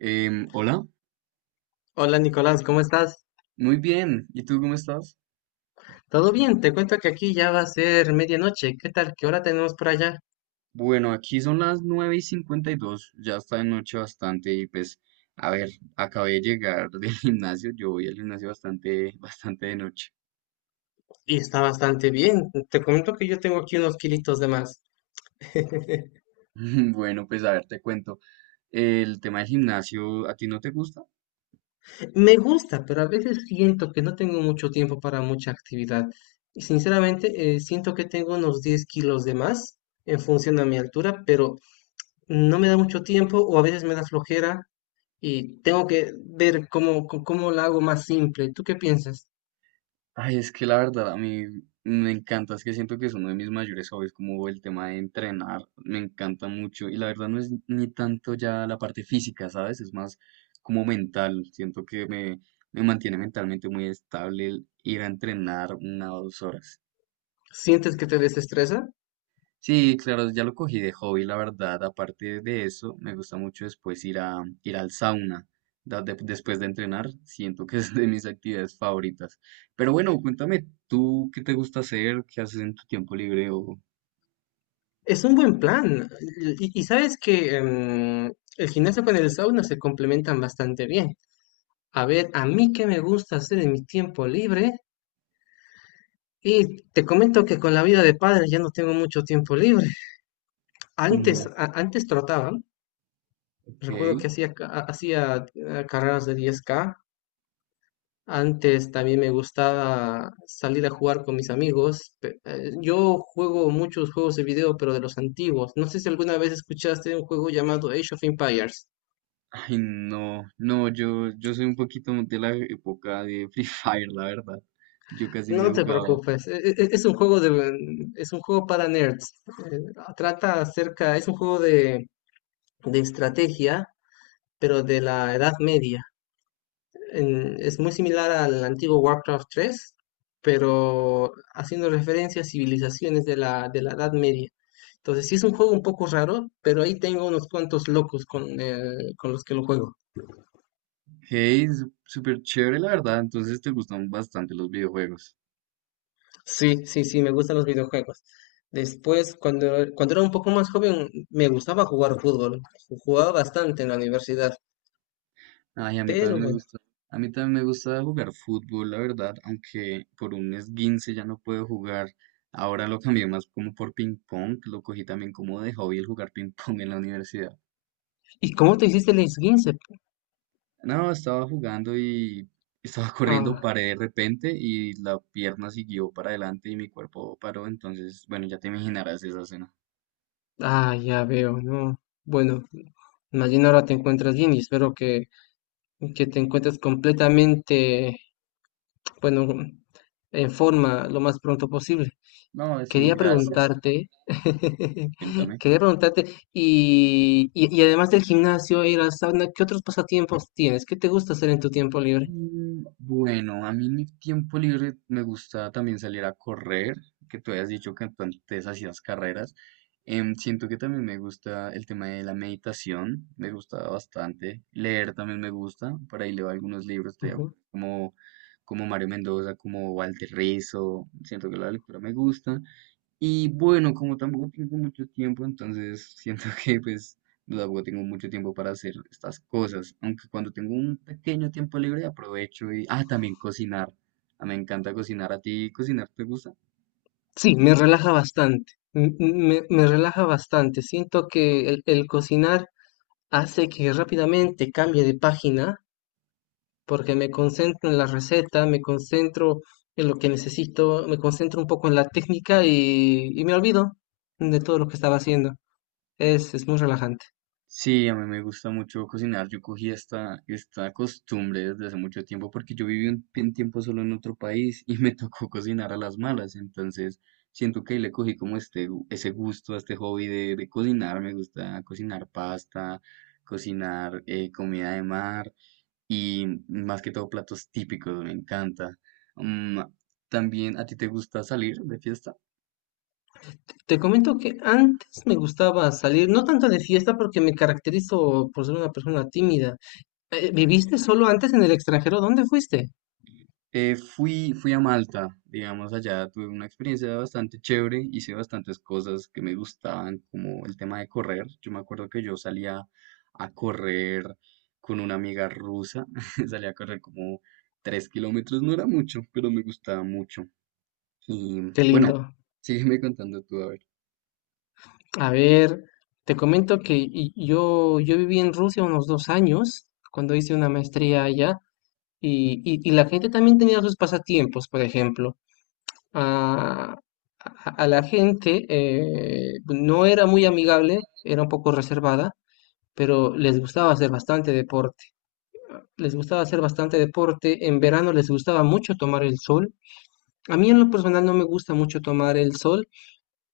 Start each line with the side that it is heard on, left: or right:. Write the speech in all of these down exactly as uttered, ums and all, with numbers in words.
right: Em, hola,
left: Hola Nicolás, ¿cómo estás?
right: muy bien. ¿Y tú cómo estás?
left: ¿Todo bien? Te cuento que aquí ya va a ser medianoche. ¿Qué tal? ¿Qué hora tenemos por allá?
right: Bueno, aquí son las nueve y cincuenta y dos. Ya está de noche bastante y pues, a ver, acabé de llegar del gimnasio. Yo voy al gimnasio bastante, bastante de noche.
left: Y está bastante bien. Te comento que yo tengo aquí unos kilitos de más.
right: Bueno, pues a ver, te cuento. El tema del gimnasio, ¿a ti no te gusta?
left: Me gusta, pero a veces siento que no tengo mucho tiempo para mucha actividad. Y sinceramente, eh, siento que tengo unos diez kilos de más en función a mi altura, pero no me da mucho tiempo o a veces me da flojera y tengo que ver cómo, cómo cómo la hago más simple. ¿Tú qué piensas?
right: Ay, es que la verdad a mí me encanta, es que siento que es uno de mis mayores hobbies, como el tema de entrenar, me encanta mucho y la verdad no es ni tanto ya la parte física, ¿sabes? Es más como mental, siento que me, me mantiene mentalmente muy estable el ir a entrenar una o dos horas.
left: ¿Sientes que te desestresa?
right: Sí, claro, ya lo cogí de hobby, la verdad. Aparte de eso, me gusta mucho después ir a ir al sauna. Da- de- después de entrenar, siento que es de mis actividades favoritas. Pero bueno, cuéntame, ¿tú qué te gusta hacer? ¿Qué haces en tu tiempo libre? O...
left: Es un buen plan. Y, y sabes que em, el gimnasio con el sauna se complementan bastante bien. A ver, a mí qué me gusta hacer en mi tiempo libre. Y te comento que con la vida de padre ya no tengo mucho tiempo libre. Antes,
right: No,
left: a- antes trotaba. Recuerdo
right: ok.
left: que hacía, ca- a- hacía eh, carreras de diez k. Antes también me gustaba salir a jugar con mis amigos. pe- eh, Yo juego muchos juegos de video, pero de los antiguos. No sé si alguna vez escuchaste un juego llamado Age of Empires.
right: Ay, no, no, yo, yo soy un poquito de la época de Free Fire, la verdad. Yo casi no he
left: No te
right: jugado.
left: preocupes, e- e- es un juego de, es un juego para nerds. Eh, Trata acerca, es un juego de, de estrategia, pero de la Edad Media. En- es muy similar al antiguo Warcraft tres, pero haciendo referencia a civilizaciones de la, de la Edad Media. Entonces sí es un juego un poco raro, pero ahí tengo unos cuantos locos con, eh, con los que lo juego.
right: Hey, súper chévere, la verdad. Entonces te gustan bastante los videojuegos.
left: Sí, sí, sí, me gustan los videojuegos. Después, cuando, cuando era un poco más joven, me gustaba jugar fútbol. Jugaba bastante en la universidad,
right: Ay, a mí
left: pero
right: también me
left: bueno.
right: gusta. A mí también me gusta jugar fútbol, la verdad, aunque por un esguince ya no puedo jugar. Ahora lo cambié más como por ping pong, lo cogí también como de hobby el jugar ping pong en la universidad.
left: ¿Y cómo te hiciste el esguince?
right: No, estaba jugando y estaba corriendo,
left: Ah,
right: paré de repente y la pierna siguió para adelante y mi cuerpo paró, entonces, bueno, ya te imaginarás esa escena.
left: ah, ya veo, ¿no? Bueno, más bien ahora te encuentras bien y espero que, que te encuentres completamente, bueno, en forma lo más pronto posible.
right: No, sí,
left: Quería
right: gracias.
left: preguntarte,
right: Cuéntame.
left: quería preguntarte, y, y- y además del gimnasio y la sauna, ¿qué otros pasatiempos tienes? ¿Qué te gusta hacer en tu tiempo libre?
right: Mm, Bueno, a mí en mi tiempo libre me gusta también salir a correr, que tú habías dicho que tú antes hacías carreras. Em, siento que también me gusta el tema de la meditación, me gusta bastante. Leer también me gusta, por ahí leo algunos libros de, au-
left: Ujú.
right: como, como Mario Mendoza, como Walter Rizzo, siento que la lectura me gusta. Y bueno, como tampoco tengo mucho tiempo, entonces siento que pues no tampoco tengo mucho tiempo para hacer estas cosas, aunque cuando tengo un pequeño tiempo libre aprovecho y... Ah, también cocinar. Ah, me encanta cocinar. ¿A ti cocinar te gusta?
left: Sí, me relaja bastante, m- m- me, me relaja bastante. Siento que el, el cocinar hace que rápidamente cambie de página, porque me concentro en la receta, me concentro en lo que necesito, me concentro un poco en la técnica y, y me olvido de todo lo que estaba haciendo. Es, es muy relajante.
right: Sí, a mí me gusta mucho cocinar. Yo cogí esta, esta costumbre desde hace mucho tiempo porque yo viví un, un tiempo solo en otro país y me tocó cocinar a las malas. Entonces, siento que ahí le cogí como este, gu- ese gusto, este hobby de, de cocinar. Me gusta cocinar pasta, cocinar eh, comida de mar. Y más que todo platos típicos, me encanta. Mm, También, ¿a ti te gusta salir de fiesta?
left: Te comento que antes me gustaba salir, no tanto de fiesta porque me caracterizo por ser una persona tímida. Eh, ¿viviste solo antes en el extranjero? ¿Dónde fuiste?
right: Eh, fui, fui a Malta, digamos, allá tuve una experiencia bastante chévere, hice bastantes cosas que me gustaban, como el tema de correr. Yo me acuerdo que yo salía a correr con una amiga rusa, salía a correr como tres kilómetros, no era mucho, pero me gustaba mucho. Y
left: Qué
right: bueno,
left: lindo.
right: sígueme contando tú, a ver.
left: A ver, te comento que y- yo, yo viví en Rusia unos dos años cuando hice una maestría allá y, y- y la gente también tenía sus pasatiempos, por ejemplo. Ah, a, a la gente eh, no era muy amigable, era un poco reservada, pero les gustaba hacer bastante deporte. Les gustaba hacer bastante deporte, en verano les gustaba mucho tomar el sol. A mí en lo personal no me gusta mucho tomar el sol,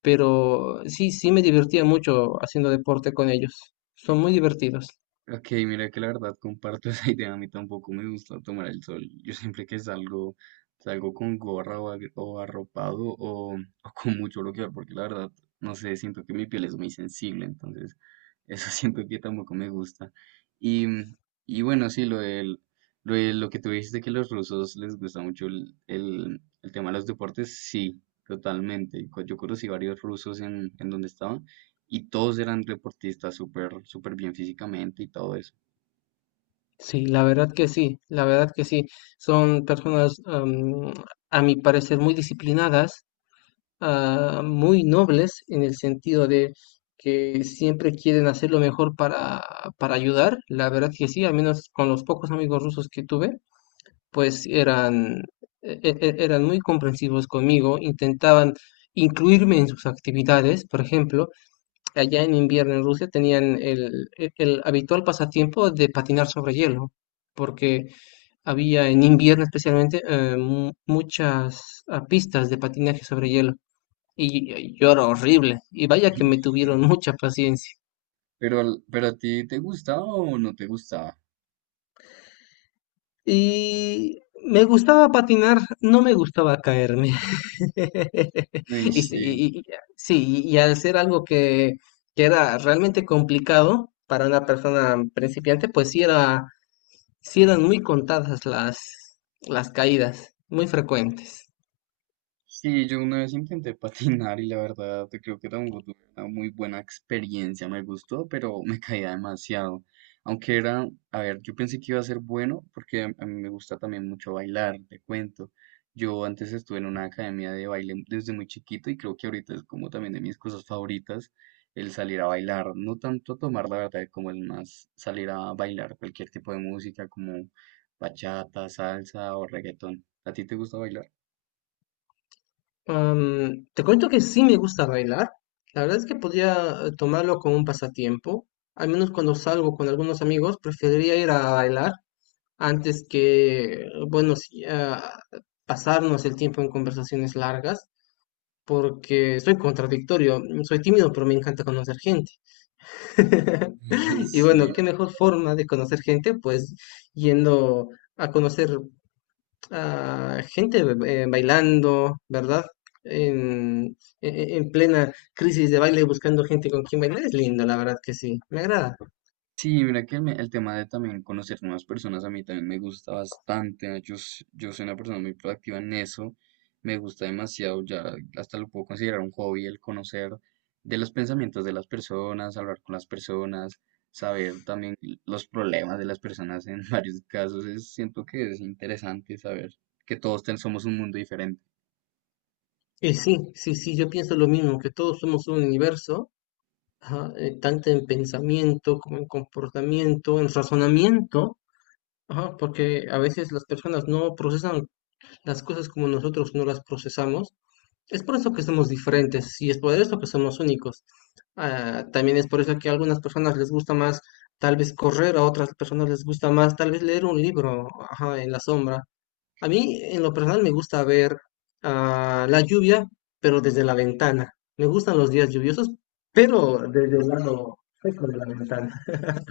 left: pero sí, sí me divertía mucho haciendo deporte con ellos. Son muy divertidos.
right: Ok, mira que la verdad comparto esa idea, a mí tampoco me gusta tomar el sol. Yo siempre que salgo, salgo con gorra o, ag- o arropado o, o con mucho bloqueador, porque la verdad, no sé, siento que mi piel es muy sensible, entonces eso siento que tampoco me gusta. Y, y bueno, sí, lo del, lo de lo que tú dijiste que los rusos les gusta mucho el, el, el tema de los deportes, sí, totalmente. Co- Yo conocí varios rusos en, en donde estaba y todos eran deportistas súper, súper bien físicamente y todo eso.
left: Sí, la verdad que sí, la verdad que sí. Son personas, am, a mi parecer, muy disciplinadas, ah, muy nobles en el sentido de que siempre quieren hacer lo mejor para, para ayudar. La verdad que sí, al menos con los pocos amigos rusos que tuve pues eran, e- e- e, eran muy comprensivos conmigo, intentaban incluirme en sus actividades, por ejemplo, allá en invierno en Rusia tenían el, el- el habitual pasatiempo de patinar sobre hielo, porque había en invierno especialmente eh, mu- muchas ah, pistas de patinaje sobre hielo. Y, y yo era horrible, y vaya que me tuvieron mucha paciencia.
right: Pero, al- pero a ti te gustaba o no te gustaba?
left: Y me gustaba patinar, no me gustaba caerme.
right: Uy,
left: Y, sí,
right: sí.
left: y- y- sí, y al ser algo que, que era realmente complicado para una persona principiante, pues sí, era, sí eran muy contadas las, las caídas, muy frecuentes.
right: Sí, yo una vez intenté patinar y la verdad creo que tampoco tuve una muy buena experiencia. Me gustó, pero me caía demasiado. Aunque era, a ver, yo pensé que iba a ser bueno porque a a mí me gusta también mucho bailar, te cuento. Yo antes estuve en una academia de baile desde muy chiquito y creo que ahorita es como también de mis cosas favoritas el salir a bailar. No tanto tomar la verdad como el más salir a bailar cualquier tipo de música como bachata, salsa o reggaetón. ¿A ti te gusta bailar?
left: Am, te cuento que sí me gusta bailar. La verdad es que podría eh, tomarlo como un pasatiempo. Al menos cuando salgo con algunos amigos, preferiría ir a bailar antes que, bueno, sí, ah, pasarnos el tiempo en conversaciones largas, porque soy contradictorio, soy tímido, pero me encanta conocer gente. Y bueno,
right: Sí.
left: qué mejor forma de conocer gente, pues yendo a conocer a gente eh, bailando, ¿verdad? En, en- en plena crisis de baile, buscando gente con quien bailar, es lindo, la verdad que sí, me agrada.
right: Sí, mira que el, me- el tema de también conocer nuevas personas a mí también me gusta bastante. ¿No? Yo, s- yo soy una persona muy proactiva en eso. Me gusta demasiado, ya hasta lo puedo considerar un hobby el conocer de los pensamientos de las personas, hablar con las personas, saber también los problemas de las personas en varios casos. Es- siento que es interesante saber que todos ten- somos un mundo diferente.
left: Y sí, sí, sí, yo pienso lo mismo, que todos somos un universo, ajá, eh, tanto en pensamiento como en comportamiento, en razonamiento. Ajá, porque a veces las personas no procesan las cosas como nosotros no las procesamos. Es por eso que somos diferentes y es por eso que somos únicos. Ah, también es por eso que a algunas personas les gusta más tal vez correr, a otras personas les gusta más tal vez leer un libro, ajá, en la sombra. A mí en lo personal me gusta ver ah, la lluvia, pero desde la ventana. Me gustan los días lluviosos, pero desde el lado seco de la ventana.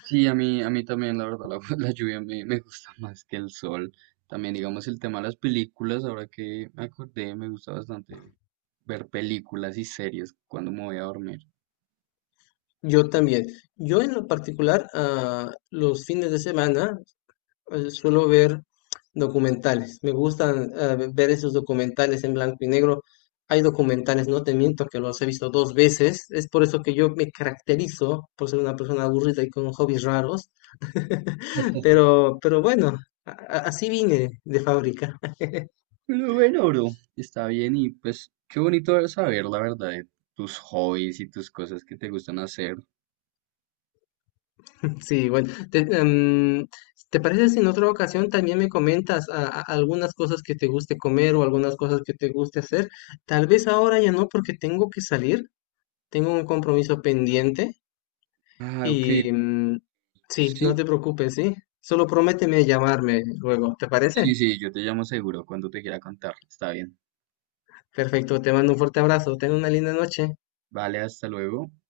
right: Sí, a mí, a mí, también, la verdad, la, la lluvia me, me gusta más que el sol. También, digamos, el tema de las películas, ahora que me acordé, me gusta bastante ver películas y series cuando me voy a dormir.
left: Yo también. Yo en lo particular, ah, los fines de semana eh, suelo ver documentales. Me gustan ah, ve- ver esos documentales en blanco y negro. Hay documentales, no te miento, que los he visto dos veces. Es por eso que yo me caracterizo por ser una persona aburrida y con hobbies raros. Pero, pero bueno, a- a- así vine de fábrica.
right: Pero bueno, bro, está bien y pues qué bonito saber, la verdad, de tus hobbies y tus cosas que te gustan hacer.
left: Sí, bueno, te, em, ¿te parece si en otra ocasión también me comentas a- a- algunas cosas que te guste comer o algunas cosas que te guste hacer? Tal vez ahora ya no, porque tengo que salir, tengo un compromiso pendiente
right: Ah, ok,
left: y mm, sí, no
right: sí,
left: te preocupes, ¿sí? Solo prométeme llamarme luego, ¿te parece?
right: sí, sí, yo te llamo seguro cuando te quiera contar. Está bien.
left: Perfecto, te mando un fuerte abrazo, ten una linda noche.
right: Vale, hasta luego.